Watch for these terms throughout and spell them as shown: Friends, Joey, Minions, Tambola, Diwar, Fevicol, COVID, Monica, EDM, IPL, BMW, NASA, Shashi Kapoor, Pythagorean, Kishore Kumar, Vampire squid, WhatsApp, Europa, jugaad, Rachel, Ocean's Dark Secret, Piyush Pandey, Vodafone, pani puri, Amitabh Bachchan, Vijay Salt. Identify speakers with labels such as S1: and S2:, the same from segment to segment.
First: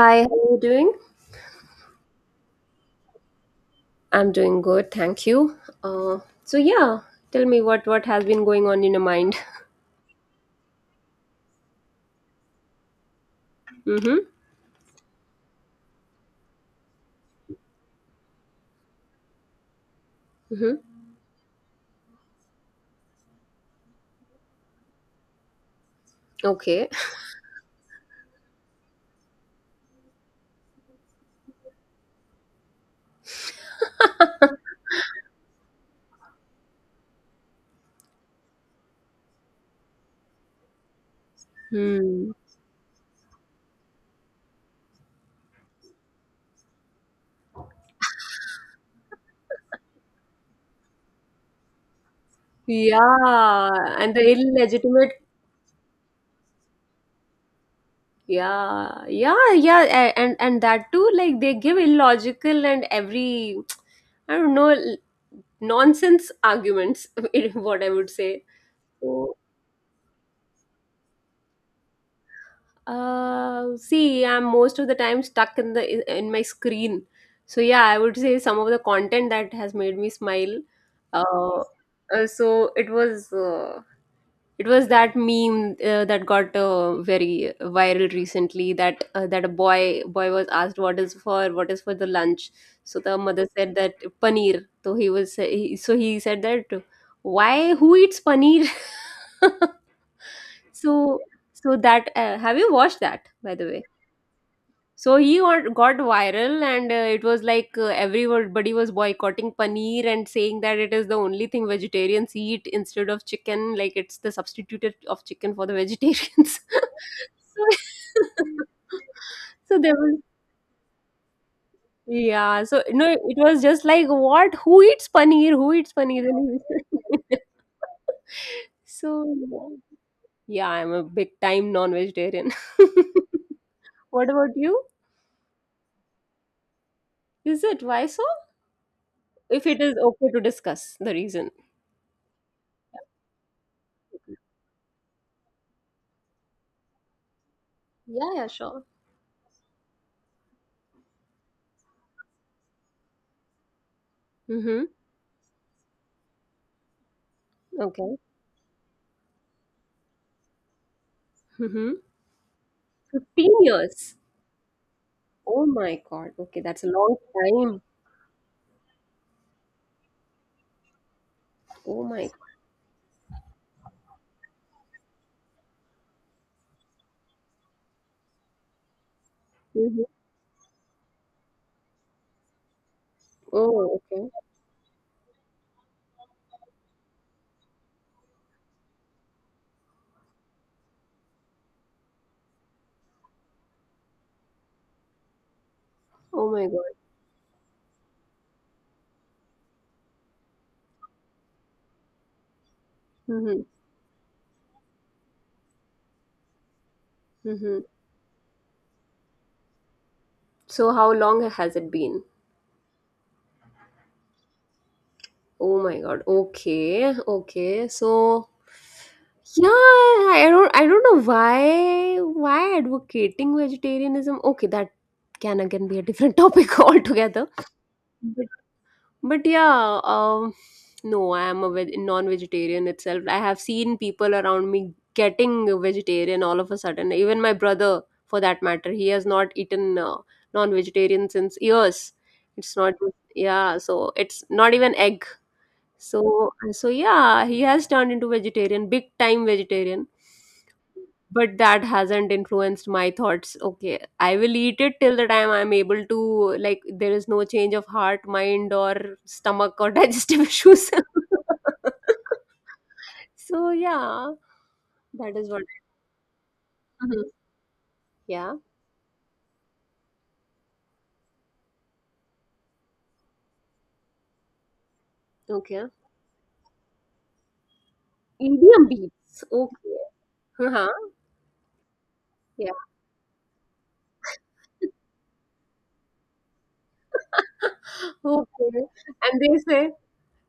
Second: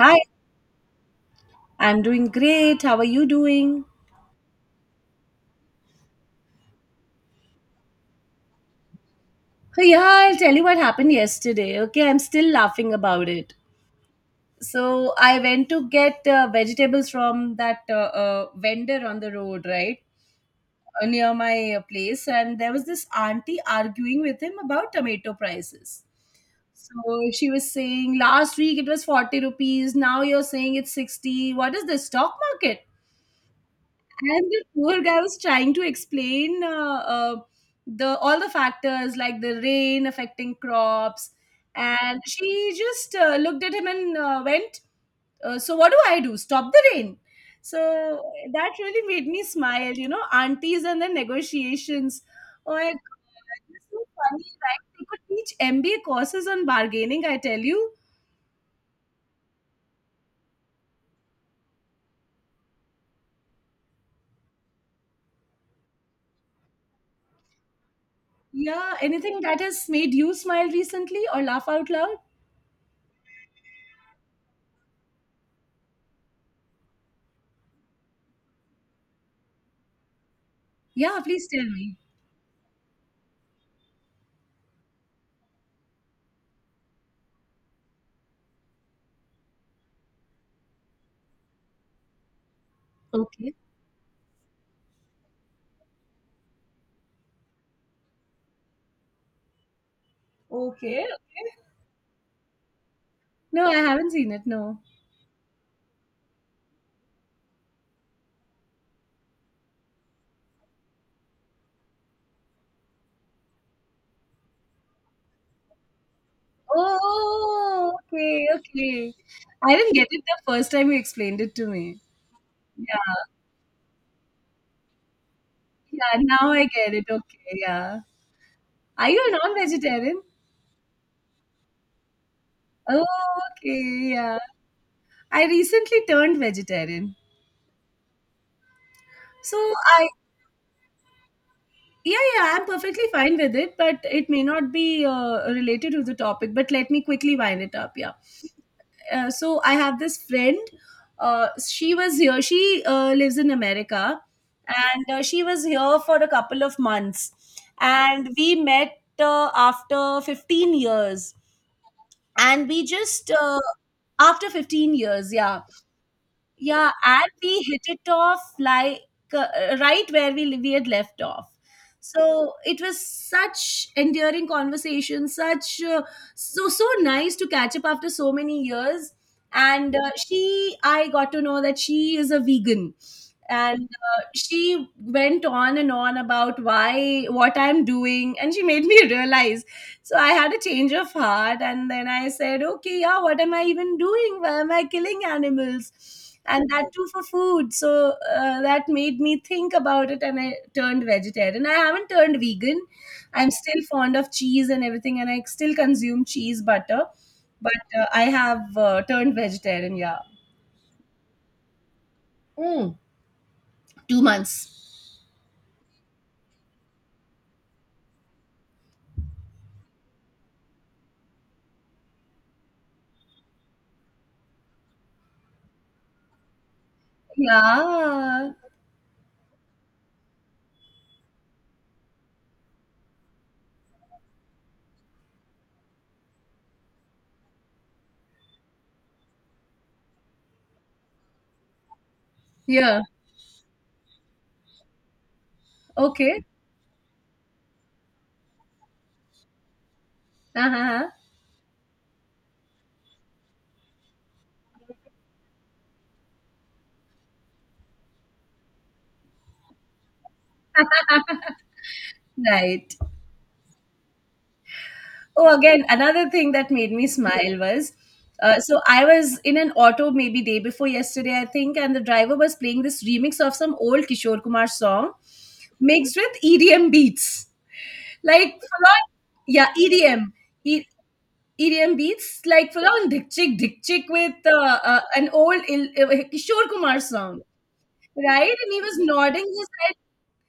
S1: Hi,
S2: how are you doing?
S1: I'm doing great. How are you doing?
S2: I'm doing good, thank you. Uh, so yeah, tell me what has been going on in your mind.
S1: Hey, yeah, I'll tell you what happened yesterday. Okay, I'm still laughing about it.
S2: Mm-hmm.
S1: So I went to get vegetables from that vendor on the road, right?
S2: Mm-hmm.
S1: Near my place, and there was this auntie arguing with him about tomato prices.
S2: Okay.
S1: So she was saying last week it was 40 rupees, now you're saying it's 60. What is this stock market? And the poor guy was trying to explain the all the factors like the rain affecting crops, and
S2: Hmm.
S1: she just looked at him and went, "So what do I do? Stop the rain." So that really made me smile. Aunties and the negotiations. Oh my
S2: Yeah,
S1: god, it's so
S2: and the
S1: funny, right? They could
S2: illegitimate.
S1: teach MBA courses on bargaining, I tell you.
S2: Yeah, yeah, yeah, and that too. Like they give illogical and every I don't know nonsense arguments. What I would say.
S1: Yeah, anything that has made you smile recently or laugh out loud?
S2: See, I'm most of the time stuck in the in my screen. So yeah, I would say some of the content that has made me smile.
S1: Yeah, please
S2: Uh,
S1: tell me.
S2: so it was that meme that got very viral recently. That a boy was asked what is for the lunch. So the mother
S1: Okay.
S2: said that paneer. So so he said that why who eats paneer?
S1: Okay,
S2: so
S1: okay.
S2: so that have you watched that, by the
S1: No, I
S2: way?
S1: haven't seen it. No.
S2: So he got viral, and it was like, everybody was boycotting paneer and saying that it is the only thing vegetarians eat instead of chicken. Like, it's the substitute of chicken for the vegetarians. So,
S1: Oh, okay, okay. I
S2: so
S1: didn't
S2: there
S1: get
S2: was,
S1: it the first time you explained it to me.
S2: yeah. So no,
S1: Yeah,
S2: it was just like, what? Who eats paneer? Who eats
S1: yeah.
S2: paneer?
S1: Now I get it. Okay, yeah.
S2: So
S1: Are you a non-vegetarian?
S2: yeah, I'm a big time non-vegetarian.
S1: Oh, okay,
S2: What
S1: yeah.
S2: about you?
S1: I recently turned vegetarian,
S2: Is it, why so?
S1: so
S2: If it is
S1: I
S2: okay to discuss the reason.
S1: yeah yeah I'm perfectly fine with it, but it may not be related to the topic. But let me quickly wind it up. Yeah.
S2: Yeah, yeah, sure.
S1: So I have this friend. She was here. She lives in America,
S2: Mm-hmm.
S1: and she was here for a couple of months,
S2: Okay.
S1: and we met after 15 years,
S2: Mm-hmm.
S1: and we just
S2: 15 years.
S1: after fifteen years, yeah
S2: Oh my God. Okay, that's a
S1: yeah,
S2: long
S1: and we
S2: time.
S1: hit it off like right where we had left off.
S2: Oh my God.
S1: So it was such endearing conversation, such so nice to catch up after so many years. And
S2: Mm-hmm.
S1: I got to know that she is a vegan, and
S2: Oh, okay.
S1: she went on and on about why what I'm doing, and she made me realize so I had a change of heart, and then I said, okay, yeah, what am I even doing? Why am I killing animals?
S2: Oh my
S1: And that
S2: God.
S1: too for food. So that made me think about it, and I turned vegetarian. I haven't turned vegan. I'm
S2: Mm-hmm.
S1: still fond of cheese and everything, and I still consume cheese, butter, but
S2: Mm-hmm.
S1: I have turned vegetarian, yeah.
S2: So how long has it been?
S1: Mm.
S2: Oh my God. Okay. Okay. So yeah, I don't know why advocating vegetarianism. Okay, that can again be a different topic altogether.
S1: Yeah.
S2: But yeah, no, I am a non-vegetarian itself. I have seen people around me getting a vegetarian all of a sudden. Even my brother, for that matter, he has not eaten non-vegetarian since years. It's not,
S1: Yeah.
S2: yeah, so it's not even egg.
S1: Okay.
S2: So yeah, he has turned into vegetarian, big time vegetarian,
S1: Uh-huh.
S2: but that hasn't influenced my thoughts. Okay, I will eat it till the time I'm able to. Like, there is no change of heart, mind, or stomach, or digestive issues.
S1: Right.
S2: So yeah, that is
S1: Oh,
S2: what.
S1: again, another thing that made me
S2: Mhm.
S1: smile was
S2: Yeah,
S1: so I was in an auto maybe day before yesterday, I think, and the driver was playing this remix of some old Kishore Kumar song
S2: okay,
S1: mixed with EDM beats. Like,
S2: idiom
S1: full on,
S2: beats,
S1: yeah,
S2: okay.
S1: EDM. E-
S2: Uh-huh.
S1: EDM beats, like
S2: Yeah.
S1: full on Dick Chick, Dick Chick with an old Kishore Kumar song, right? And
S2: Okay.
S1: he was
S2: and
S1: nodding
S2: they
S1: his
S2: say
S1: head.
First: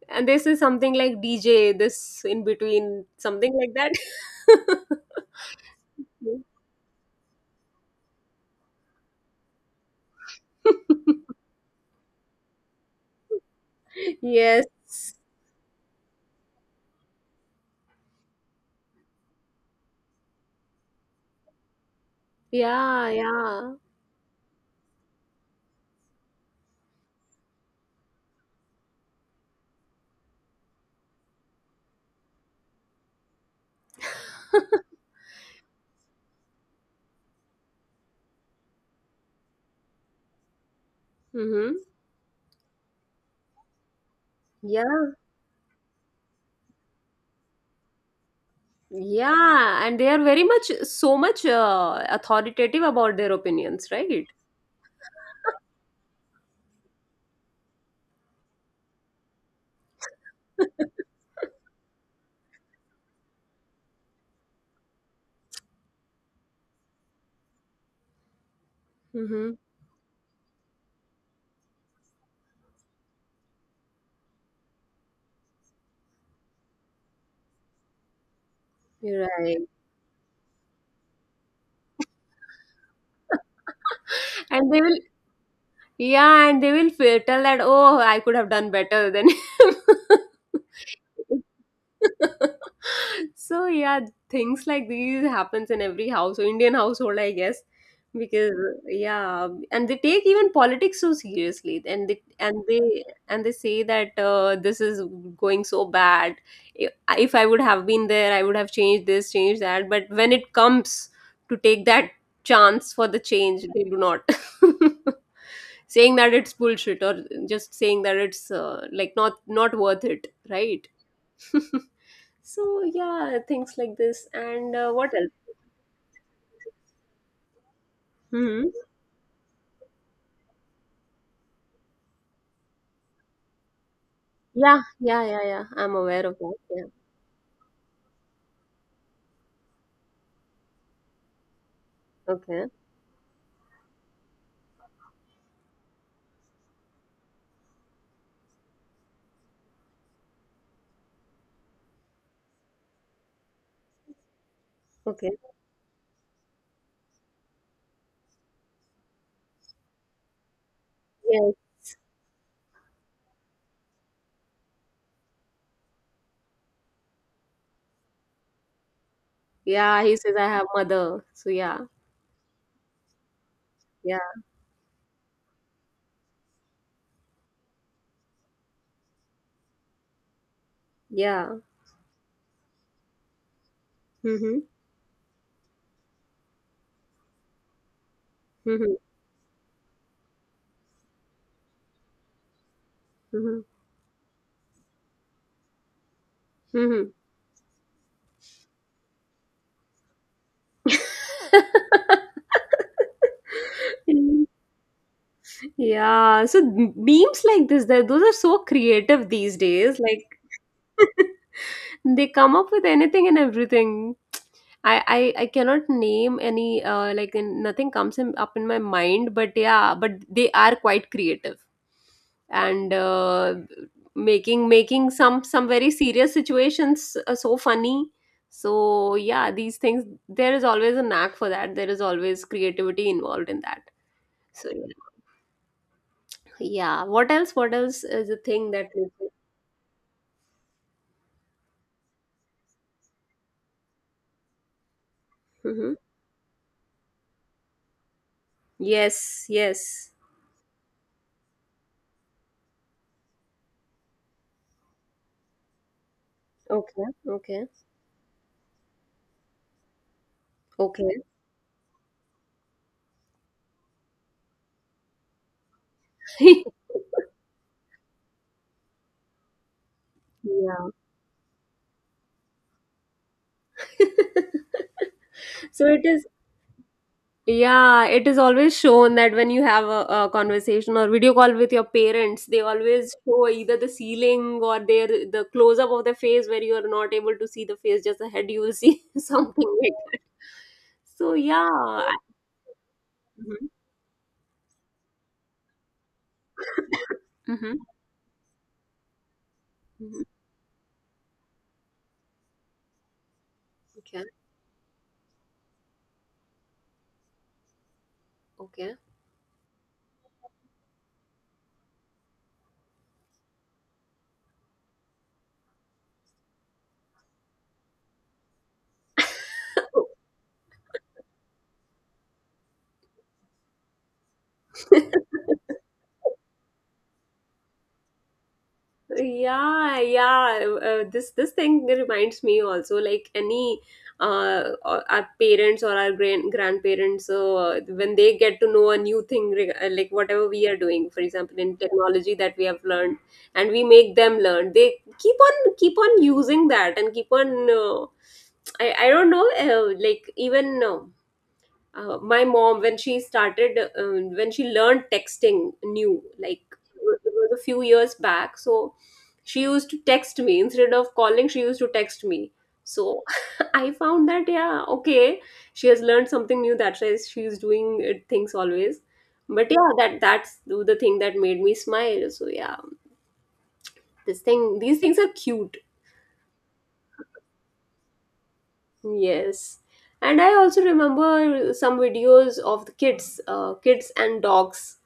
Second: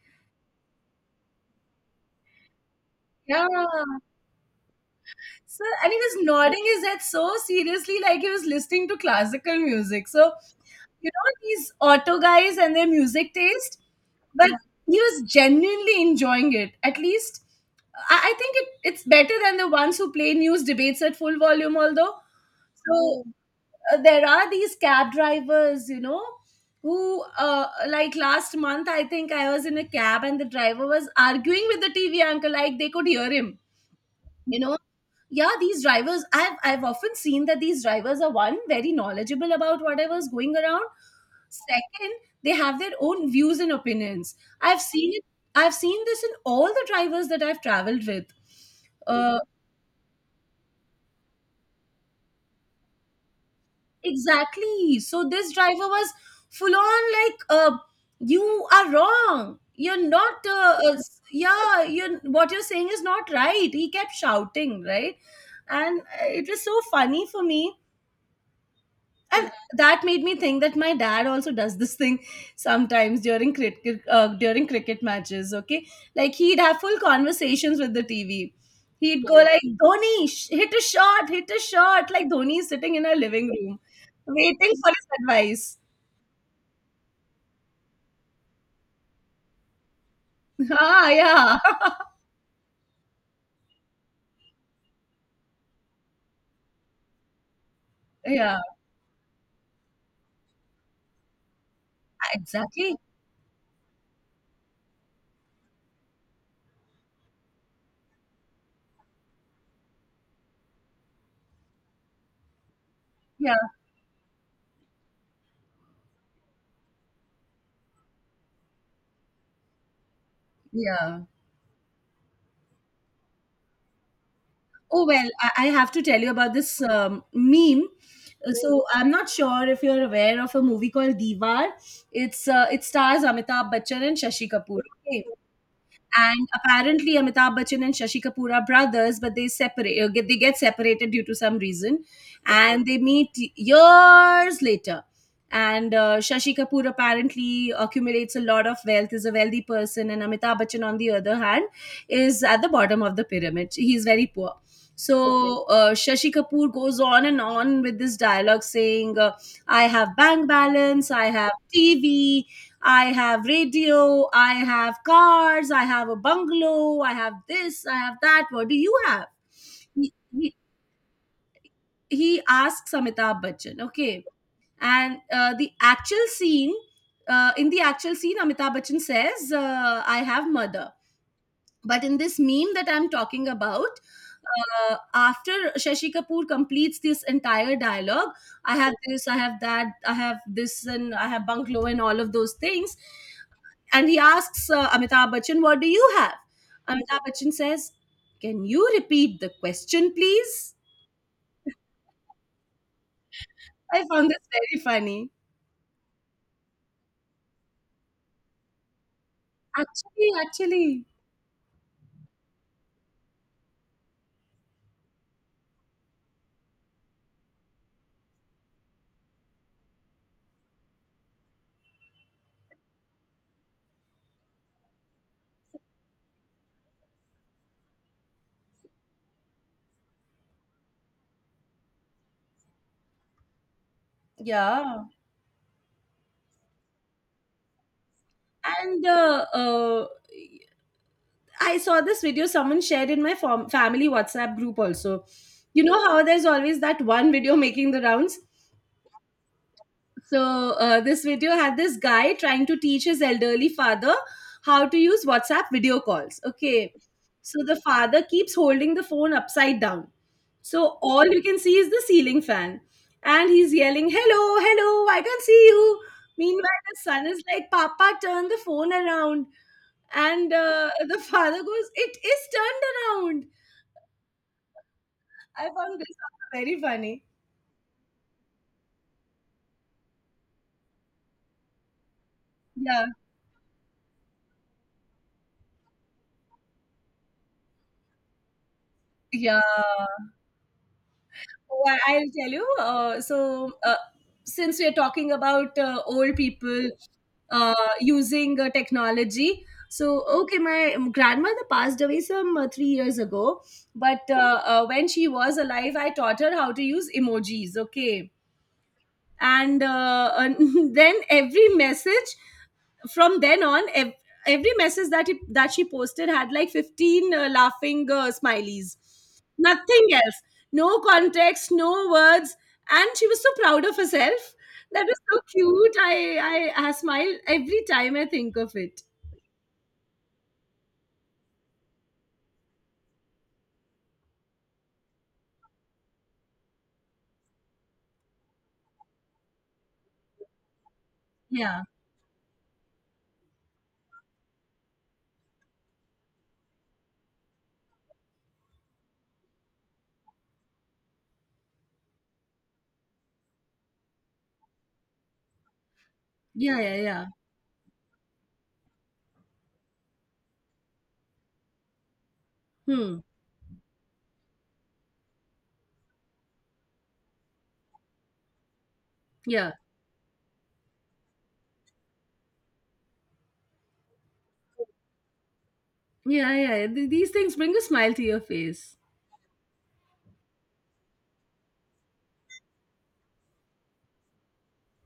S2: and they say something like, DJ, this, in between, something
S1: Yeah.
S2: like that.
S1: So, and he was nodding his head so seriously, like he was listening to classical music. So, you know, these auto guys and their music taste, but
S2: Yes.
S1: he was genuinely enjoying it. At least, I think it's better than the ones who play news debates at full volume, although.
S2: Yeah,
S1: So,
S2: yeah.
S1: there are these cab drivers, you know, who, like last month, I think I was in a cab and the driver was arguing with the TV uncle, like they could hear him, you know. Yeah, these drivers, I've often seen that these drivers are, one, very knowledgeable about whatever's going around.
S2: Mm-hmm.
S1: Second, they have their own views and opinions. I've seen
S2: Yeah,
S1: it. I've seen this in all the drivers that I've traveled with. uh,
S2: yeah, and they are very much, so much, authoritative about their opinions, right?
S1: exactly. So this driver was full on like you are wrong, you're not yeah, you're, what you're saying is not right, he kept shouting, right? And it was so funny for me, and
S2: Mm-hmm.
S1: that made me think that my dad also does this thing sometimes during cricket matches, okay? Like he'd have full conversations with the TV. He'd
S2: You're
S1: go
S2: right.
S1: like, Dhoni, hit a shot, hit a shot, like Dhoni is sitting in our living room
S2: And
S1: waiting
S2: they
S1: for
S2: will,
S1: his advice.
S2: yeah, and they will fe- tell that, oh, I could have done better than him.
S1: Ah yeah.
S2: So yeah, things like these happens in every house Indian household, I guess. Because,
S1: Yeah,
S2: yeah, and they take even politics so seriously, and they and
S1: exactly.
S2: they and they say that, this is going so bad. If, if I would have been there, I would have changed this, changed that. But when it comes to take that chance for the
S1: Yeah,
S2: change, they do not. Saying that it's bullshit, or just saying that it's like, not worth it, right?
S1: yeah.
S2: So yeah, things like this. And
S1: Oh
S2: what
S1: well,
S2: else?
S1: I have to tell you about this meme. Mm.
S2: Hmm.
S1: So I'm not sure if you're aware of a movie called Diwar. It's it stars Amitabh Bachchan and Shashi Kapoor.
S2: Yeah,
S1: Okay,
S2: yeah, yeah, yeah. I'm aware of
S1: and
S2: that. Yeah.
S1: apparently, Amitabh Bachchan and Shashi Kapoor are brothers, but they get separated due to some reason,
S2: Okay.
S1: and they meet years later. And Shashi Kapoor apparently accumulates a lot of wealth, is a wealthy person, and Amitabh Bachchan, on the other hand, is at the bottom of the pyramid. He's very poor.
S2: Okay.
S1: So Shashi Kapoor goes on and on with this dialogue, saying, "I have bank balance, I have
S2: Yes.
S1: TV, I have radio, I have cars, I have a bungalow, I have this, I have that. What do you have?"
S2: Yeah.
S1: He,
S2: He says I
S1: he,
S2: have mother. So yeah.
S1: he asks Amitabh Bachchan, okay.
S2: Yeah.
S1: And in the actual scene, Amitabh Bachchan says, I have mother.
S2: Yeah.
S1: But in this meme that I'm talking about,
S2: Mm-hmm.
S1: after Shashi Kapoor completes this entire dialogue, I have
S2: Mm-hmm.
S1: this, I have that, I have this, and I have bungalow, and all of those things,
S2: Mm-hmm.
S1: and he asks Amitabh Bachchan, what do you have?
S2: Mm-hmm.
S1: Amitabh Bachchan says, can you repeat the question, please? I found this very funny.
S2: Yeah. So memes like this, that those are so creative these days.
S1: Actually,
S2: Like,
S1: actually,
S2: they come up with anything and everything. I cannot name any, like, in, nothing comes in, up in my mind, but yeah, but they are quite creative, and making some very serious situations so funny. So yeah, these things, there is always a knack for that. There is always creativity involved in that. So
S1: yeah.
S2: yeah, what else? What else is the thing that?
S1: And I saw this video someone shared in my family WhatsApp group also. You
S2: Mm-hmm.
S1: know how there's always that one video making the rounds?
S2: Yes, yes.
S1: So this video had this guy trying to teach his elderly father how to use WhatsApp video calls. Okay.
S2: Okay,
S1: So
S2: okay,
S1: the father keeps holding the phone upside down. So
S2: okay.
S1: all you can see is the ceiling fan. And he's yelling, hello, hello, I can see you. Meanwhile, the son is like, Papa, turn the phone around. And
S2: Yeah.
S1: the father goes, it is turned around. I
S2: So
S1: found
S2: it
S1: this
S2: is,
S1: very funny.
S2: yeah, it is always shown that when you have a conversation or video call with your parents, they
S1: Yeah.
S2: always show either the ceiling or the close up of the face, where you are not able to see the face, just the head you will see
S1: Yeah.
S2: something like that. So yeah.
S1: Oh, I'll tell you.
S2: Mm-hmm.
S1: So, since we're talking about old people
S2: Mm-hmm.
S1: using technology, so okay, my grandmother passed away some 3 years ago, but
S2: Okay.
S1: when she was alive, I taught her how to use emojis, okay? And, and then every message from then on every message that she posted had like 15 laughing smileys, nothing else, no context, no words, and she was so proud of herself. That
S2: Okay.
S1: was so cute, I smile every time I think of it.
S2: Yeah, yeah, this thing reminds me also, like, any or our parents or our grandparents, when they get to know a new thing, like, whatever we are doing, for example in
S1: Yeah,
S2: technology, that we have learned, and we make them learn, they keep on using that, and keep on. I don't know, like, even, my mom, when she started, when she learned texting new, like,
S1: yeah, yeah, yeah.
S2: it was a few years back, so she used to text me instead of calling, she used to text me.
S1: Hmm.
S2: So I found that, yeah, okay, she has learned something new, that's why she's doing it, things always. But
S1: Yeah,
S2: yeah, that's the thing that made me smile, so yeah, this thing, these things are cute.
S1: yeah, yeah. Yeah. These things bring a smile to your face.
S2: Yes. And I also remember some videos of the kids, kids and dogs,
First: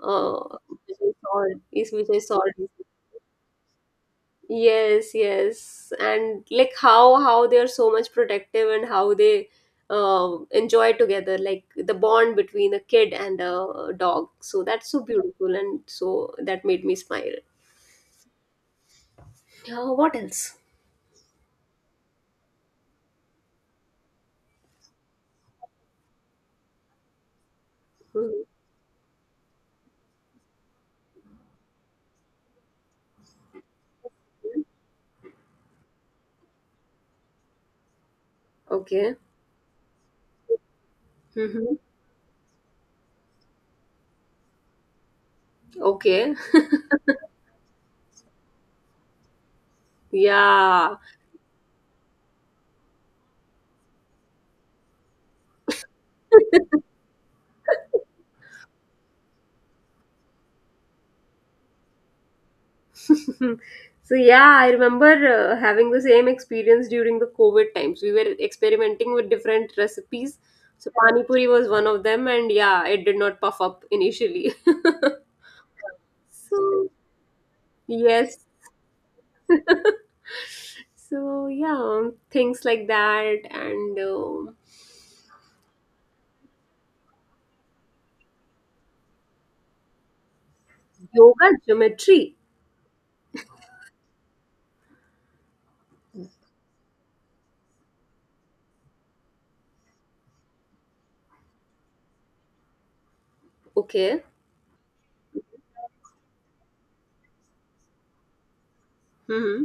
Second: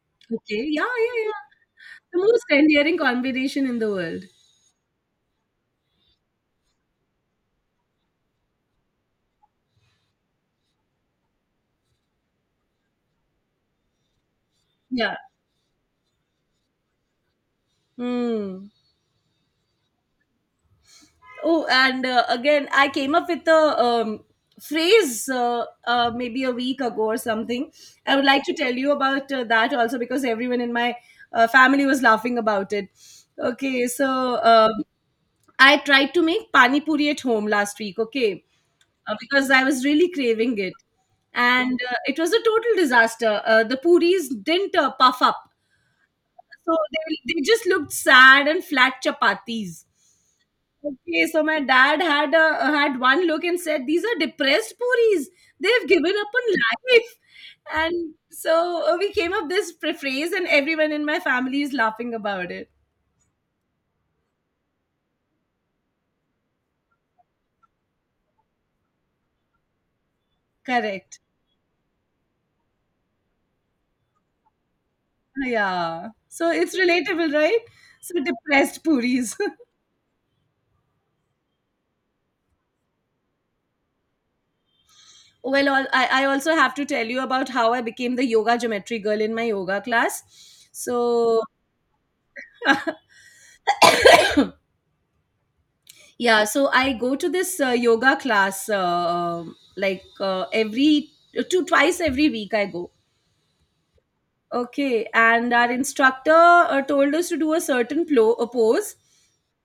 S1: Okay, yeah,
S2: Vijay
S1: yeah, yeah,
S2: Salt is
S1: the
S2: Vijay
S1: most
S2: Salt.
S1: endearing combination in the world.
S2: Yes, yes, and like, how they are so much protective, and how they enjoy together, like the bond between a kid and a dog. So that's so
S1: Yeah.
S2: beautiful, and so that made me smile.
S1: Hmm.
S2: What else?
S1: Oh, and again, I came up with a phrase maybe a week ago or something. I would
S2: Hmm.
S1: like to tell you about that also because everyone in my family was laughing about it. Okay, so I tried to make pani puri at home last week, okay,
S2: Okay.
S1: because I was really craving it.
S2: Hmm.
S1: And it was a total disaster. The puris didn't puff up
S2: Okay.
S1: so they just looked sad and flat chapatis.
S2: Yeah.
S1: Okay, so my dad had one look and said, "These are depressed puris. They've given up on life." And so we came up this phrase, and everyone in my family is laughing about it.
S2: So yeah, I remember having the same experience during the COVID times, we were experimenting with different recipes, so
S1: Correct.
S2: pani puri was one of them, and yeah, it did not puff up initially.
S1: Yeah. So it's
S2: So
S1: relatable, right? So
S2: yes.
S1: depressed puris.
S2: So yeah, things like that. And
S1: Well, I also have to tell you about how I became the yoga geometry girl in my yoga class. So
S2: yoga geometry.
S1: yeah, so I go to this yoga class like every two twice every week I go.
S2: Okay.
S1: Okay, and our instructor told us to do a certain plo- a pose
S2: Mm-hmm.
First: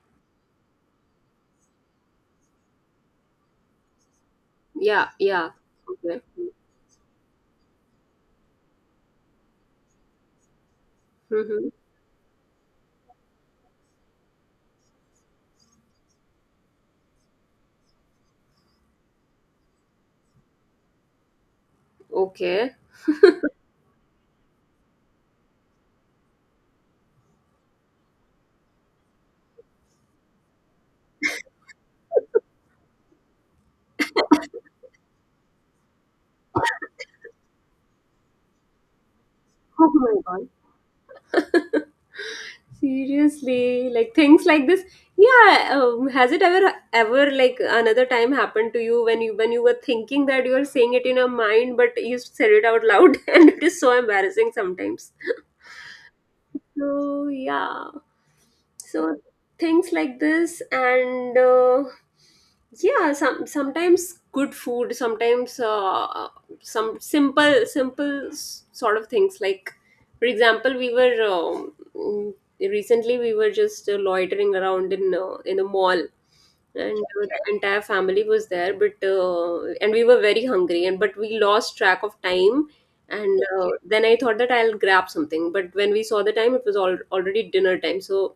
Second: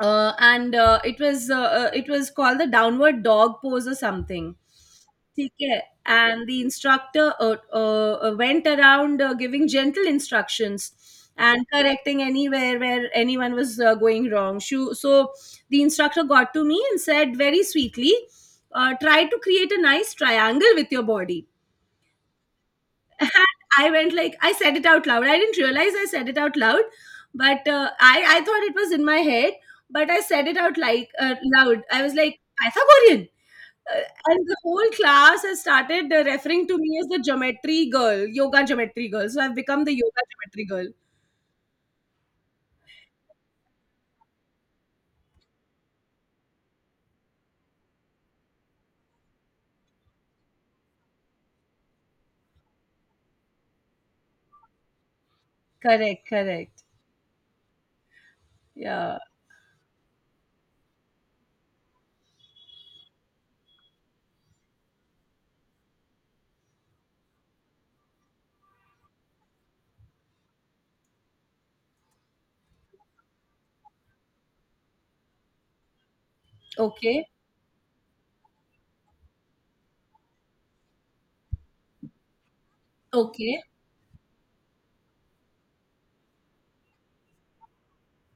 S1: and it was called the downward dog pose or something.
S2: Yeah, yeah,
S1: Okay.
S2: okay.
S1: And the instructor went around giving gentle instructions and
S2: Mm-hmm.
S1: correcting anywhere where anyone was going wrong. So the instructor got to me and said very sweetly, try to create a nice triangle with your body.
S2: Okay.
S1: And I went like, I said it out loud. I didn't realize I said it out loud, but I thought it was in my head, but I said it out like loud. I was like, Pythagorean. And the whole class has started referring to me as the geometry girl, yoga geometry girl. So I've become
S2: Oh
S1: the
S2: my
S1: yoga
S2: God.
S1: geometry girl.
S2: Seriously, like things like this. Yeah, has it ever like another time happened to you, when you were thinking that you were saying it in your mind, but you said it out loud, and it is so embarrassing sometimes.
S1: Correct, correct.
S2: So yeah, so
S1: Yeah.
S2: things like this, and yeah, sometimes good food, sometimes some simple sort of things, like, for example, we were, recently we were just loitering around in a mall, and
S1: Okay.
S2: the entire family was there, but and we were very hungry, and but we lost track of time. And
S1: Okay.
S2: then I thought that I'll grab something, but when we saw the time, it was already dinner time, so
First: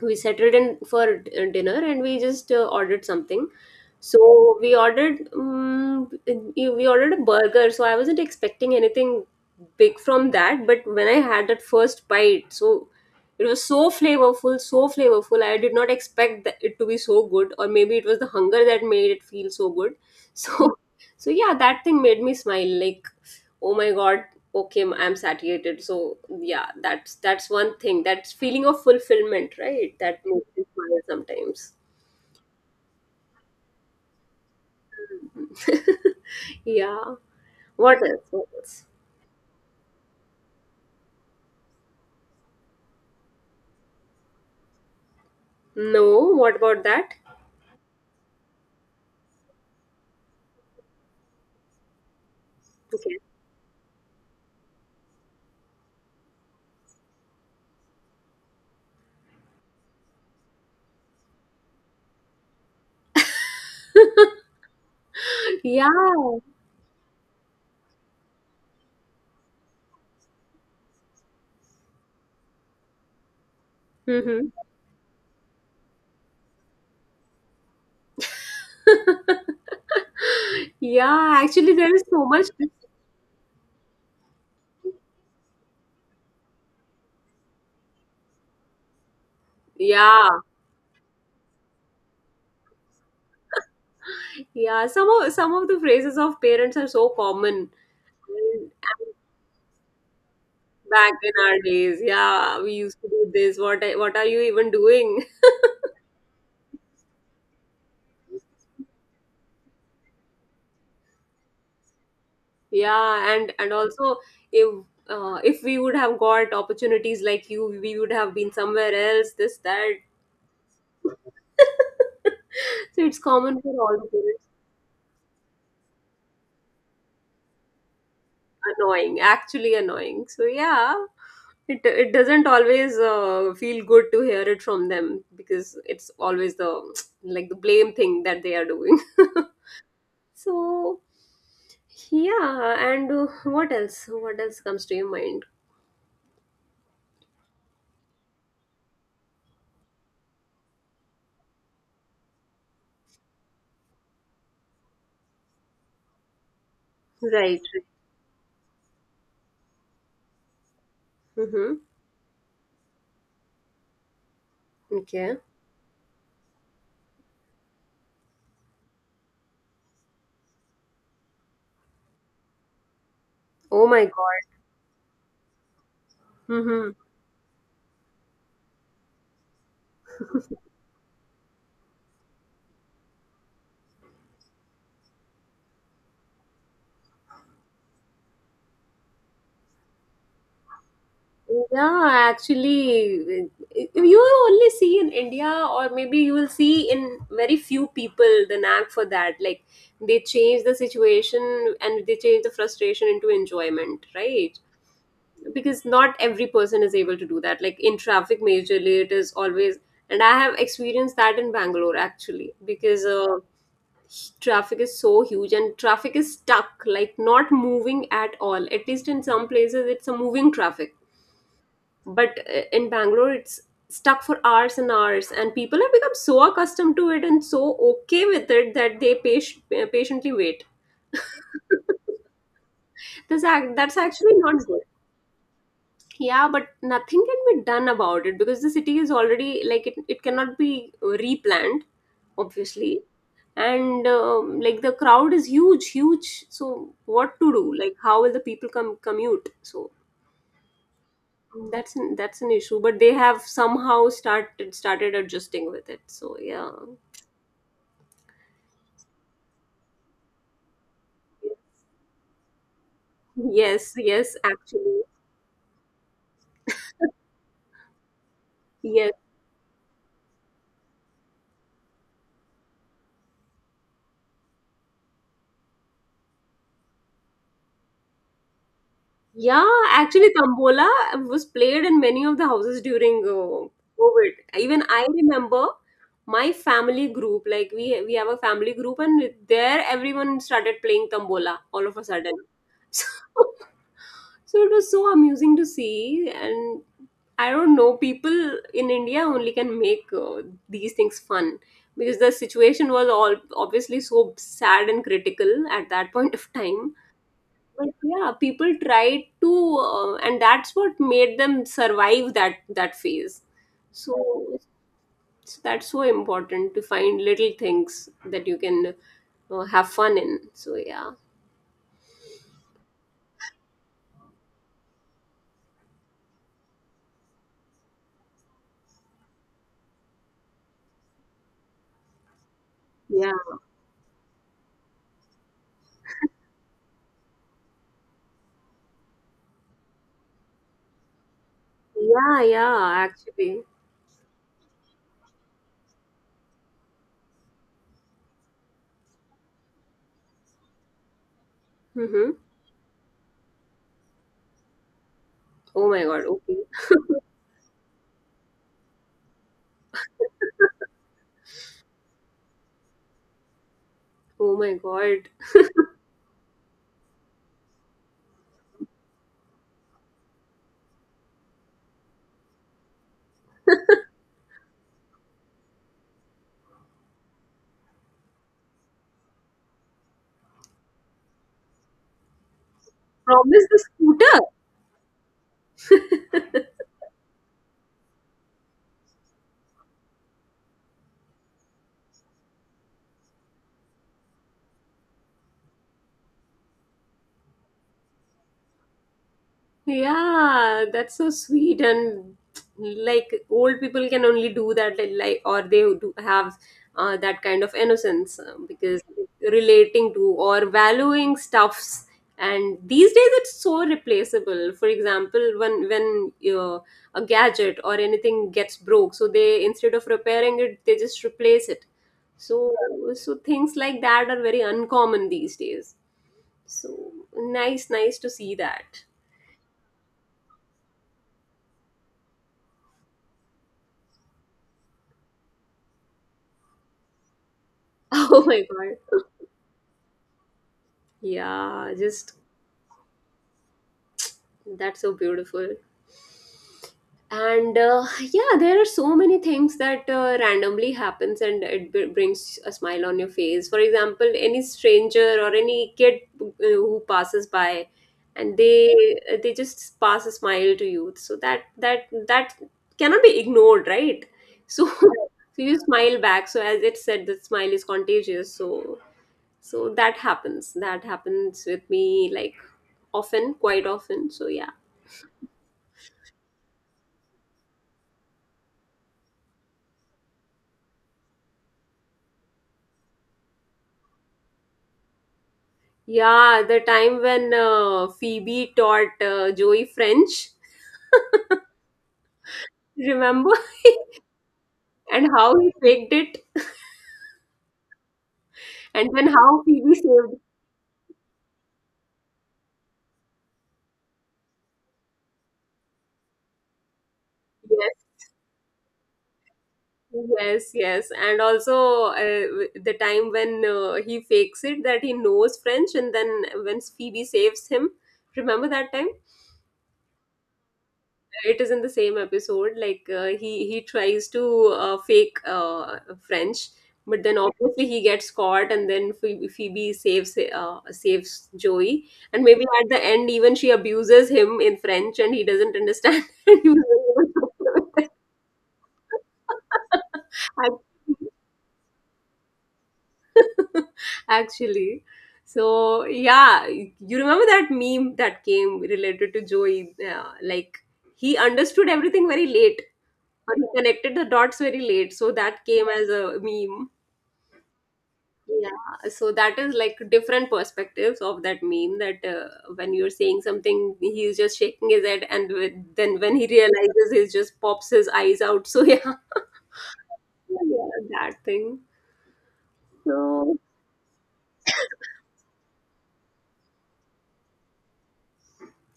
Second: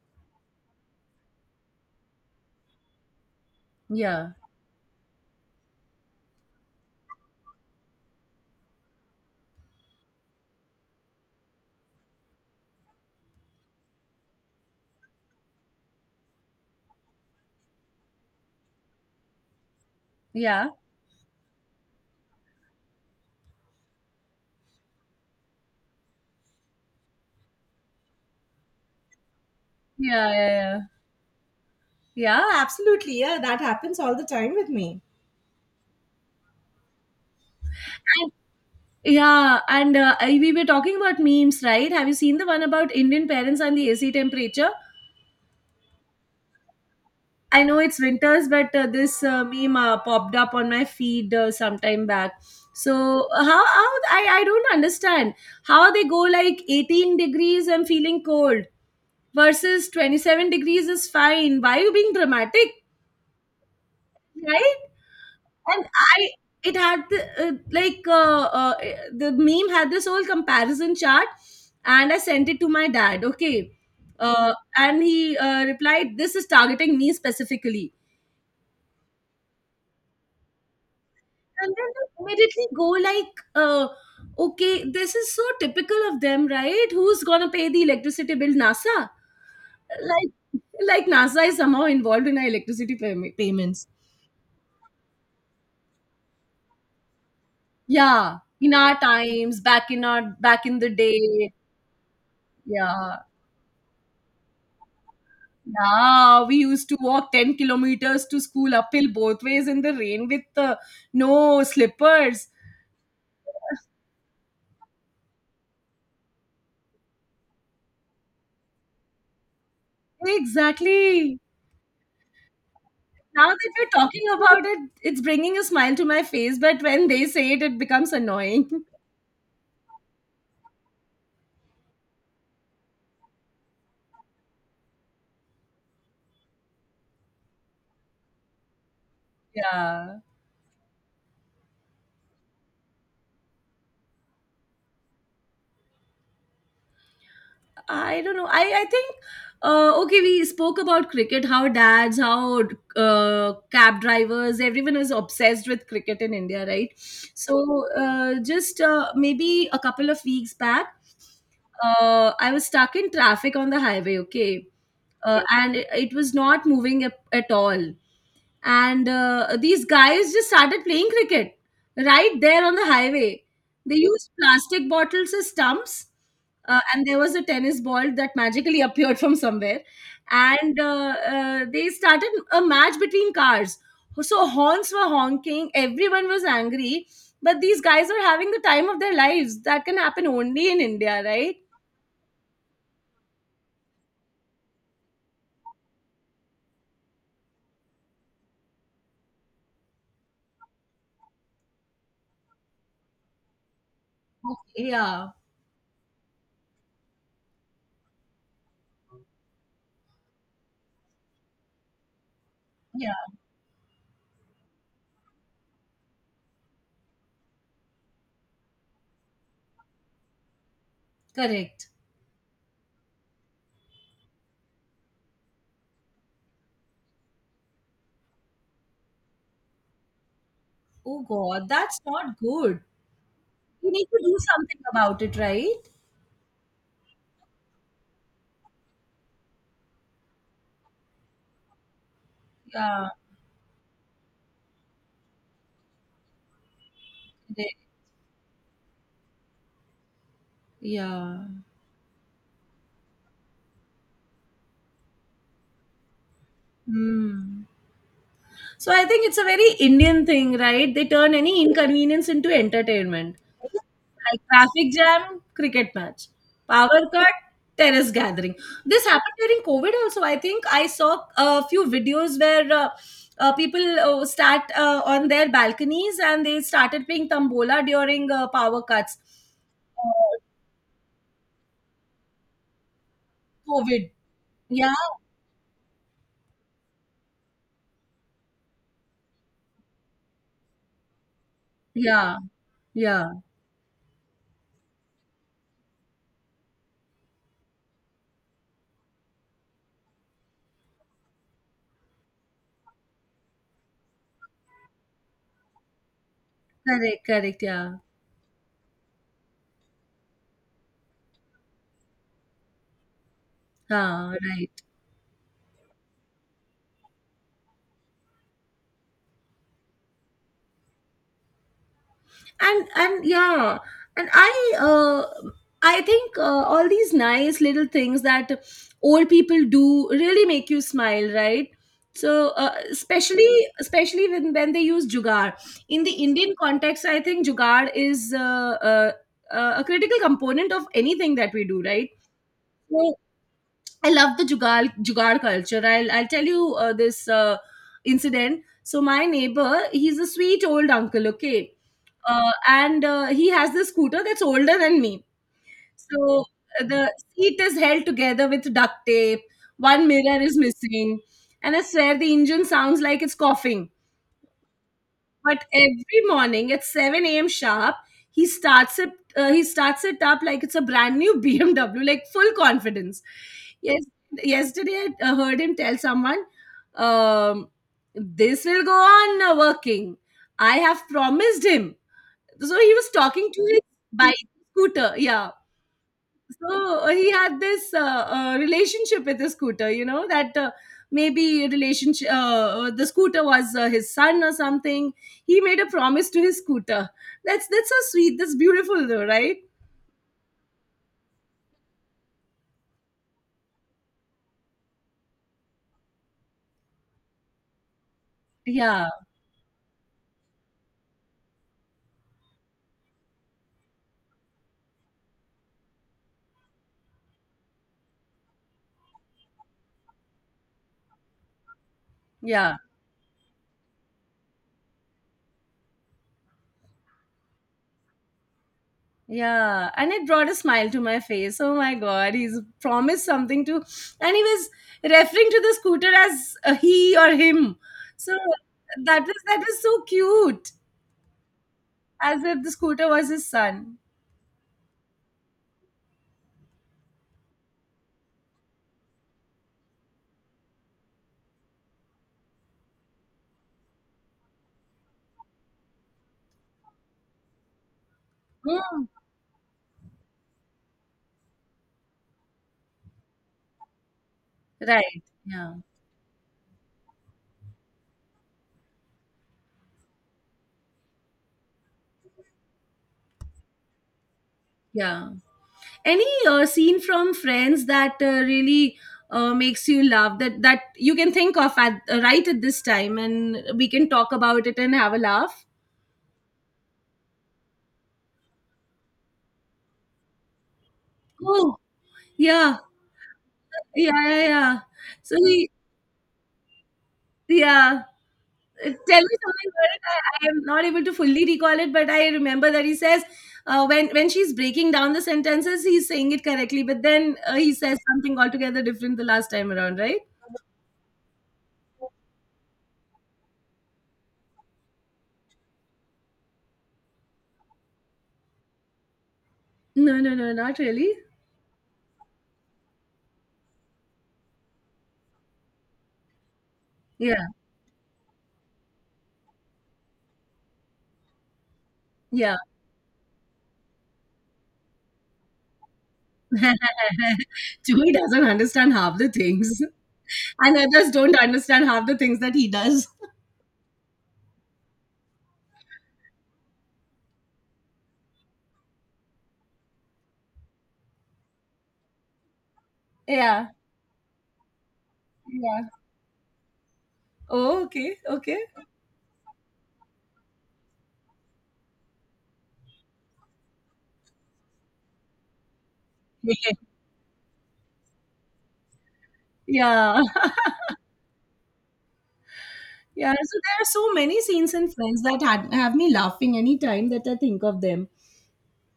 S2: we settled in for dinner, and we just ordered something.
S1: Yeah.
S2: So we ordered a burger, so I wasn't expecting anything big from that, but when I had that first bite, so it was so flavorful, so flavorful, I did not expect that it to be so good, or maybe it was the hunger that made it feel so good.
S1: Yeah.
S2: So so yeah, that thing made me smile, like, oh my God, okay, I'm satiated. So yeah, that's one thing, that's feeling of fulfillment, right, that
S1: Yeah. Yeah.
S2: makes me
S1: Yeah.
S2: smile
S1: Yeah. Absolutely. Yeah. That happens all the time with me.
S2: sometimes. Yeah, what else? What else?
S1: Yeah, and we were talking about memes, right? Have you seen the one about Indian parents and the AC temperature?
S2: No, what about that?
S1: I know it's winters, but this meme popped up on my feed sometime back.
S2: Okay,
S1: So uh, how I don't understand how they go like 18 degrees and feeling cold versus 27 degrees is fine. Why are you being dramatic, right? And
S2: yeah.
S1: I, it had the meme had this whole comparison chart, and I sent it to my dad. Okay,
S2: Hmm.
S1: and he replied, "This is targeting me specifically."
S2: Yeah,
S1: And
S2: actually,
S1: then
S2: there is
S1: they
S2: so much.
S1: immediately go like, "Okay, this is so typical of them, right? Who's gonna pay the electricity bill? NASA,
S2: Yeah,
S1: like, like NASA is somehow involved in our electricity payments."
S2: yeah, some of the phrases of parents are so common.
S1: Yeah,
S2: And
S1: in our times, back in the
S2: back in
S1: day.
S2: our days, yeah, we used to
S1: Yeah.
S2: do this. What are you even doing?
S1: Yeah, we used to walk 10 kilometers to school uphill both ways in the rain with no slippers.
S2: Yeah, and also, if if we would have got opportunities like you, we would have been somewhere else, this, that.
S1: Exactly.
S2: So it's
S1: Now
S2: common for
S1: that we're
S2: all the
S1: talking
S2: parents.
S1: about it, it's bringing a smile to my face, but when they say it, it becomes annoying.
S2: Annoying, actually annoying. So yeah, it doesn't always feel good to hear it from them, because it's always the like the blame thing that they are doing.
S1: Yeah.
S2: So yeah, and what else? What else comes to your mind?
S1: I don't know. I think okay, we spoke about cricket, how dads, how cab drivers, everyone is obsessed with cricket in India, right?
S2: Right.
S1: So just maybe a couple of weeks back,
S2: Mm-hmm.
S1: I was stuck in traffic on the highway. Okay,
S2: Okay.
S1: and it was not moving at all. And these guys just started playing cricket right there on the highway.
S2: Oh
S1: They
S2: my
S1: used
S2: God.
S1: plastic bottles as stumps
S2: Mm-hmm.
S1: and there was a tennis ball that magically appeared from somewhere and they started a match between cars, so horns were honking, everyone was angry, but these guys were having the time of their lives. That can happen only in India, right?
S2: Yeah, actually, you only see in India, or maybe you will see in very few people the knack for that. Like, they change the situation, and they change the frustration into enjoyment, right?
S1: Okay, yeah,
S2: Because not every person is able to do that. Like, in traffic, majorly, it is always, and I have experienced that in Bangalore actually, because
S1: yeah,
S2: traffic is so huge, and traffic is stuck, like, not moving at all. At least in some places, it's a moving traffic
S1: correct.
S2: but in bangalore it's stuck for hours and hours, and people have become so accustomed to it and so okay with it that they patiently wait.
S1: Oh God, that's not good.
S2: That's act
S1: We
S2: that's
S1: need to
S2: actually
S1: do
S2: not
S1: something
S2: good.
S1: about it, right?
S2: Yeah, but nothing can be done about it because the city is already like it cannot be replanned, obviously.
S1: Yeah,
S2: And like the crowd is huge huge, so what to do,
S1: correct.
S2: like how will the people come commute? So
S1: Yeah.
S2: that's an issue, but they have somehow started adjusting with it. So yeah.
S1: Hmm. So I think it's a very Indian thing, right? They turn any inconvenience into entertainment.
S2: Yes, yes,
S1: Like traffic
S2: actually.
S1: jam, cricket match. Power cut, terrace gathering. This
S2: Yes.
S1: happened during COVID also. I think I saw a few videos where people start on their balconies and they started playing tambola during power cuts.
S2: Yeah, actually
S1: Uh,
S2: Tambola was played in many of the houses during
S1: COVID.
S2: COVID. Even
S1: Yeah.
S2: I remember my family group, like we have a family group, and there everyone started playing Tambola all of a sudden.
S1: Yeah.
S2: So
S1: Yeah.
S2: So it was so amusing to see. And I don't know, people in India only can make these things fun, because the situation was all obviously so sad and critical at that point of time.
S1: Correct. Correct.
S2: But
S1: Yeah.
S2: yeah, people tried to, and that's what made them survive that phase.
S1: Ah,
S2: So,
S1: right.
S2: so that's so important to find little things that you can have fun in. So yeah,
S1: And yeah, and I think all these nice little things that old people do really make you smile, right? So
S2: yeah,
S1: especially when they use jugaad in the Indian context. I think jugaad is a critical component of anything that we do, right?
S2: yeah, yeah.
S1: So
S2: Actually,
S1: I love the jugaad culture. I'll tell you this incident. So my neighbor, he's a sweet old uncle. Okay,
S2: mm-hmm.
S1: and he has this scooter that's older than me.
S2: Oh my God.
S1: So
S2: Okay.
S1: the seat is held together with duct tape. One mirror is missing. And I swear the engine sounds like it's coughing.
S2: Oh my God.
S1: But every morning at 7 a.m. sharp, he starts it. He starts it up like it's a brand new BMW, like full confidence. Yes, yesterday I heard him tell someone, um, "This will go on working. I have promised him." So he was talking to
S2: Promise the
S1: his
S2: scooter.
S1: bike scooter. Yeah. So he had this relationship with the scooter, you know, that the scooter was his son or something. He made a promise to his scooter. That's so sweet. That's beautiful though, right?
S2: Yeah, that's so sweet. And like old people can only do that, like, or they do have that kind of innocence, because
S1: Yeah.
S2: relating to or valuing stuffs, and these days it's so replaceable. For example, when a gadget or anything gets broke, so they, instead of repairing it, they just replace it. so
S1: Yeah.
S2: so things like that are very uncommon these days. So nice, nice to see that.
S1: Yeah, and it brought a smile to my face. Oh my god, he's promised something to, and he was referring to the scooter as he or him. So
S2: Oh my God.
S1: that was so cute.
S2: Yeah, just
S1: As if the scooter was his son.
S2: that's so beautiful. And yeah, there are so many things that randomly happens and it brings a smile on your face. For example, any stranger or any kid who passes by, and
S1: Oh,
S2: they just pass a smile to you. So that cannot be ignored, right? So
S1: right.
S2: so
S1: Yeah,
S2: you smile back. So as it said, the smile is contagious. So that happens with me, like often, quite often, so yeah.
S1: yeah. Any scene from Friends that really makes you laugh, that you can think of at right at this time, and we can talk about it and have a laugh?
S2: Yeah, the time when Phoebe taught Joey French,
S1: Oh, yeah,
S2: remember?
S1: yeah, yeah, yeah.
S2: And
S1: So
S2: how
S1: he,
S2: he faked it,
S1: yeah.
S2: and
S1: Tell
S2: then
S1: me
S2: how
S1: something about
S2: Phoebe
S1: it.
S2: saved.
S1: I am not able to fully recall it, but I remember that he says uh, when she's breaking down the sentences, he's saying it correctly, but then he says
S2: Yes,
S1: something altogether different the last time around, right?
S2: yes, yes, and also, the time when he fakes it that he knows French, and then when Phoebe saves him, remember that time?
S1: No, no, no, not really.
S2: It is in the same episode, like he tries to fake French, but
S1: Yeah,
S2: then obviously he gets caught, and then Phoebe saves, saves Joey. And
S1: yeah.
S2: maybe at the end, even she abuses him in French and he doesn't understand and he was like,
S1: Joey doesn't understand half the things, and
S2: Ac-
S1: others don't understand half the things that he does.
S2: actually, so yeah, you remember that meme that came related to Joey, like he understood everything very late. But he
S1: Yeah,
S2: connected the dots very late, so that
S1: yeah.
S2: came as a meme.
S1: Oh, okay, okay.
S2: Yeah, so that is like different perspectives of that meme. That, when you're saying something, he's just shaking his head, and then when he realizes, he just pops his eyes out. So yeah,
S1: Yeah.
S2: yeah, that thing.
S1: Yeah,
S2: So
S1: so there are so many scenes in Friends that had, have me laughing any time that I think of them.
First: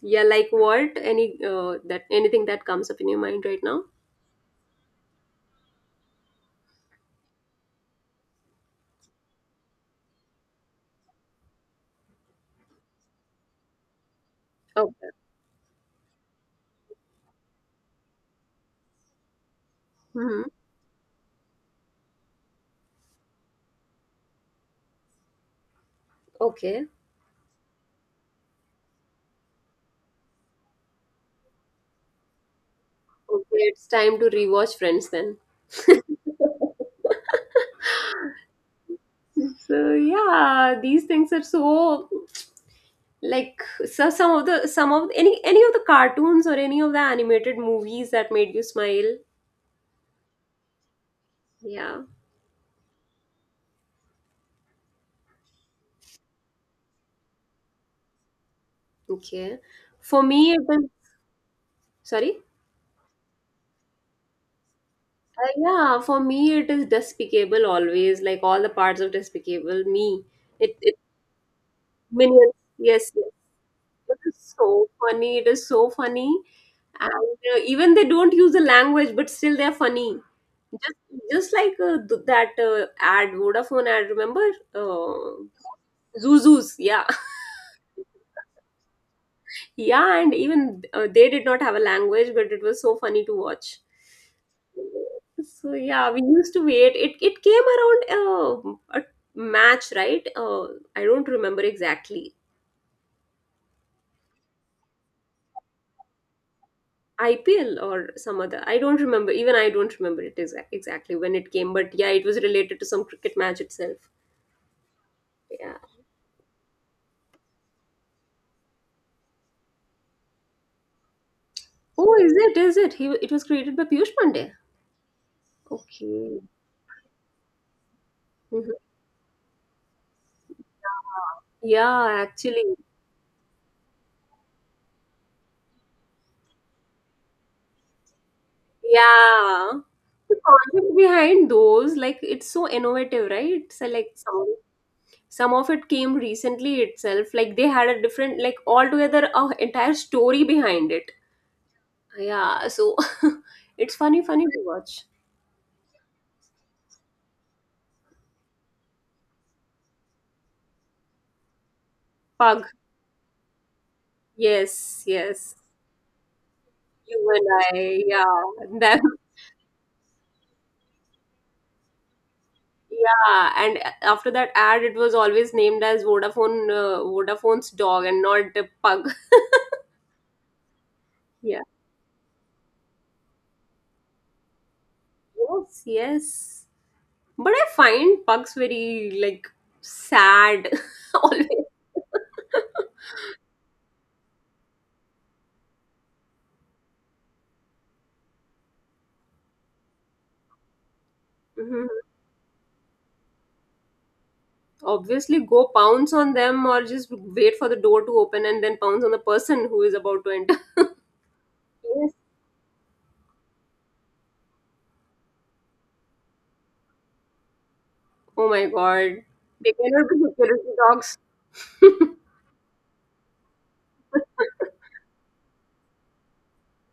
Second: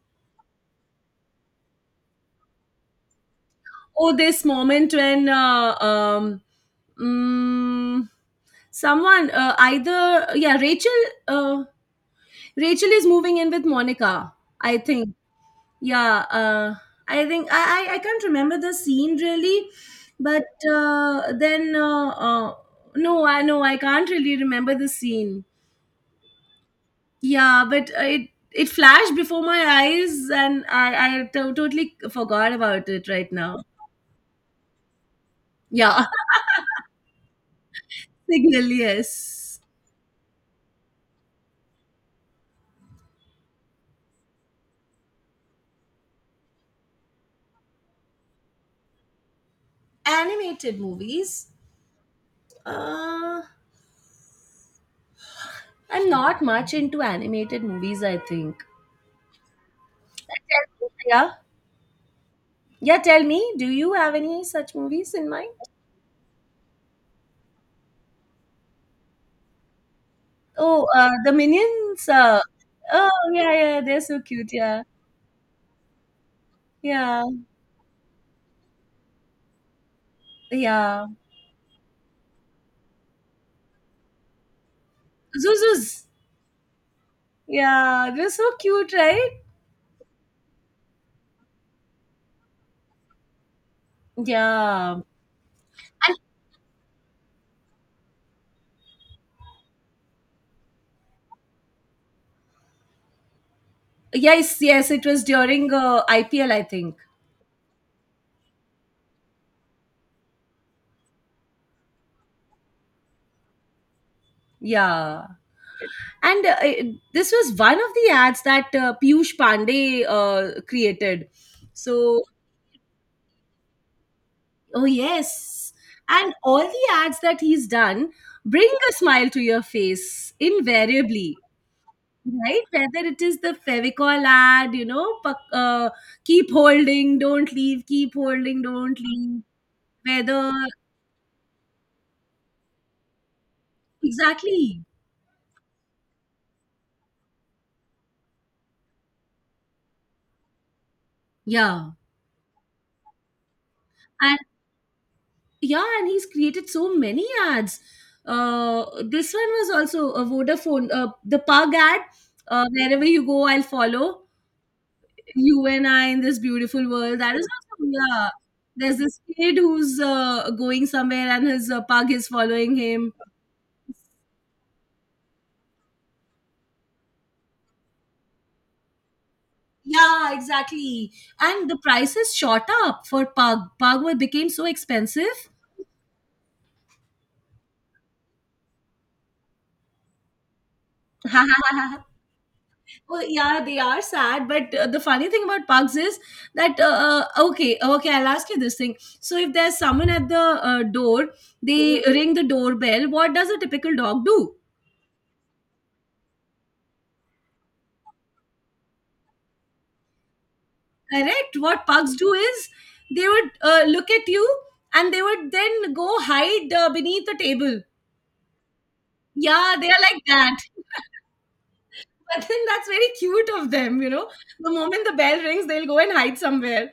S2: yeah, like what? Anything that comes up in your mind right now?
S1: Oh, this moment when mm, someone either yeah Rachel, uh, Rachel is moving in with Monica, I
S2: Okay.
S1: think. Yeah, I think I can't remember the scene really,
S2: Hmm.
S1: but then no, I can't really remember the scene.
S2: Okay.
S1: Yeah, but it flashed before my eyes, and I totally forgot about it right
S2: Okay,
S1: now.
S2: it's time to rewatch Friends then.
S1: Yeah, Signal. Yes,
S2: So yeah, these things are so, like, so some of any of the cartoons or any of the animated movies that made you smile.
S1: animated movies.
S2: Yeah,
S1: Uh, I'm not much into animated movies, I think.
S2: okay. For me, it is,
S1: Yeah,
S2: sorry,
S1: yeah. Tell me, do you have any such movies in mind?
S2: yeah, for me it is Despicable, always, like all the parts of Despicable Me. it,
S1: Oh,
S2: it
S1: the Minions.
S2: Minions,
S1: Oh,
S2: yes, yes.
S1: yeah, yeah. They're so
S2: It is
S1: cute.
S2: so
S1: Yeah,
S2: funny, it is so funny.
S1: yeah,
S2: And even they don't use the language, but still they're funny. Just,
S1: yeah.
S2: just like that ad, Vodafone ad, remember?
S1: Zuzus.
S2: Uh, Zuzus, yeah.
S1: Yeah, they're so cute, right?
S2: Yeah, and even they did not have a language, but it was so funny to watch.
S1: Yeah.
S2: So yeah, we used to wait. It came around a match, right? I don't remember exactly.
S1: Yes, yes, it was during IPL, I think.
S2: IPL or some other. I don't remember. Even I don't remember it exactly when it came, but yeah, it was related to some cricket match itself.
S1: Yeah.
S2: Yeah.
S1: And this was one of the ads that Piyush Pandey created.
S2: Oh,
S1: So,
S2: is it? Is it? It was created by Piyush Pandey.
S1: oh, yes. And
S2: Okay.
S1: all the ads that he's done bring
S2: Mhm.
S1: a smile to your face, invariably.
S2: Yeah, yeah,
S1: Right?
S2: actually.
S1: Whether it is the Fevicol ad, you know, keep holding, don't leave, keep holding, don't leave.
S2: Yeah. The
S1: Whether,
S2: concept behind those, like, it's so innovative, right? So, like, some,
S1: exactly.
S2: some of it came recently itself. Like, they had a different, like, altogether, a entire story behind it.
S1: Yeah.
S2: Yeah, so it's funny,
S1: And
S2: funny to watch.
S1: yeah, and he's created so many ads. This one was also a Vodafone, the pug ad,
S2: Pug.
S1: wherever you go, I'll follow,
S2: Yes, yes.
S1: you and I in this beautiful world.
S2: You
S1: That is
S2: and
S1: also,
S2: I.
S1: yeah,
S2: Yeah.
S1: there's
S2: That
S1: this kid who's going somewhere and his pug is following him.
S2: Yeah, and after that ad, it was always named as Vodafone, Vodafone's dog, and not a pug.
S1: Yeah, exactly.
S2: Yeah.
S1: And the prices shot up for pug. Became so expensive.
S2: Yes, yes. But I find pugs very, like, sad always.
S1: Oh yeah, they are sad, but the funny thing about pugs is that okay, okay, I'll ask you this thing. So, if there's someone at the door,
S2: Mhm.
S1: they ring the doorbell. What does a typical dog do?
S2: Obviously, go pounce on them or just wait for the door to open and then pounce on the person who is about to enter.
S1: Correct. What
S2: Yes.
S1: pugs do is they would look at you and they would then go hide beneath the table.
S2: Oh my God. They
S1: Yeah, they are
S2: cannot
S1: like
S2: be
S1: that.
S2: security dogs.
S1: But then that's very cute of them, you know. The moment the bell rings, they'll go and hide somewhere.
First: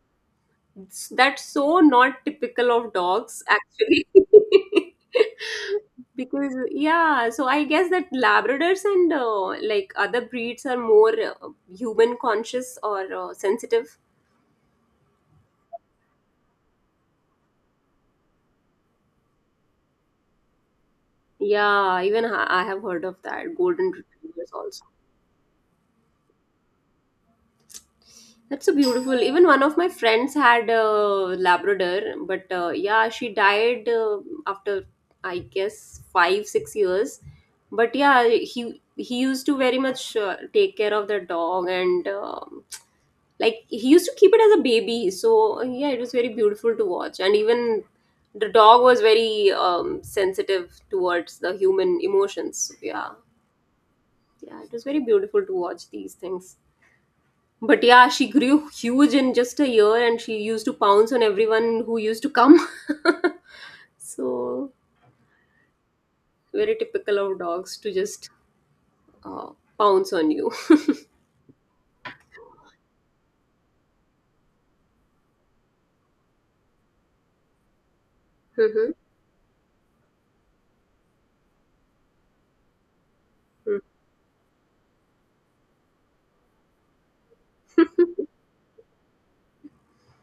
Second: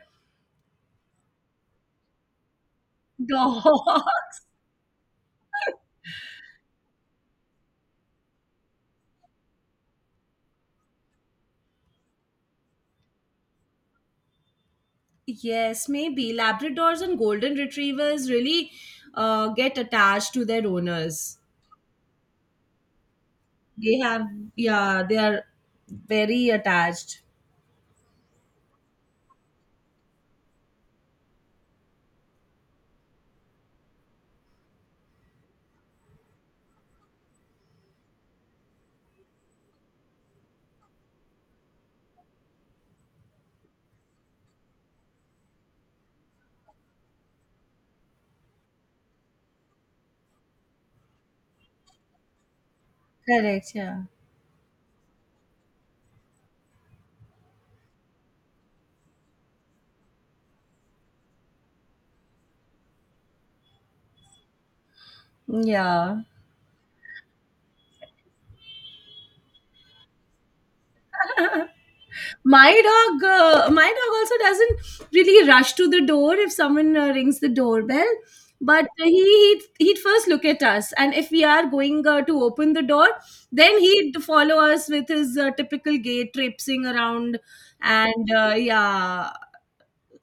S2: That's so not typical of dogs,
S1: Dog.
S2: actually. Because, yeah, so I guess that Labradors and like other breeds are more human conscious or sensitive.
S1: Yes, maybe. Labradors and golden retrievers really get attached to their owners.
S2: Yeah, even I have heard of that. Golden
S1: They have,
S2: Retrievers also.
S1: yeah, they are very attached.
S2: That's so beautiful. Even one of my friends had a Labrador, but yeah, she died after, I guess, 5-6 years. But yeah, he used to very much take care of the dog. And like he used to keep it as a baby. So yeah, it was very beautiful to watch. And even the dog was very sensitive towards the human emotions. Yeah,
S1: Correct, yeah.
S2: yeah, it was very beautiful to watch these things. But yeah, she grew huge in just a year, and she used to pounce on everyone who used to come. So,
S1: Yeah.
S2: very typical of dogs to just uh, pounce on you.
S1: My dog also doesn't really rush to the door if someone rings the doorbell, but
S2: Mhm.
S1: he'd first look at us, and if we are going to open the door, then he'd follow us with his typical gait, traipsing around, and yeah,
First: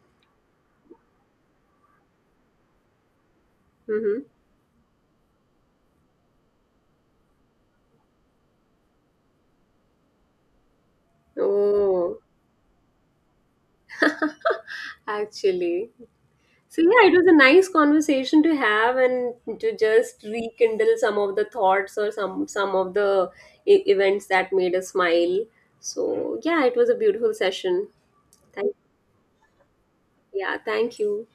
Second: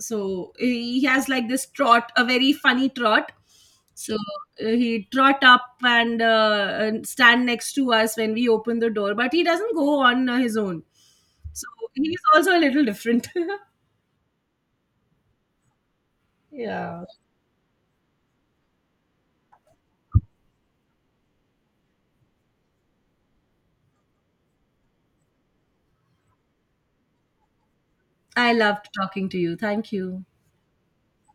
S1: so he has like this trot, a very funny trot. So
S2: Mhm.
S1: he trot up and stand next to us when we open the door, but he doesn't go on his own. So
S2: Oh,
S1: he's also a little different.
S2: actually. So
S1: Yeah,
S2: yeah, it was a nice conversation to have and to just rekindle some of the thoughts, or some of the events that made us smile. So yeah, it was a beautiful session.
S1: I
S2: Thank,
S1: loved talking to you. Thank you.
S2: yeah, thank you.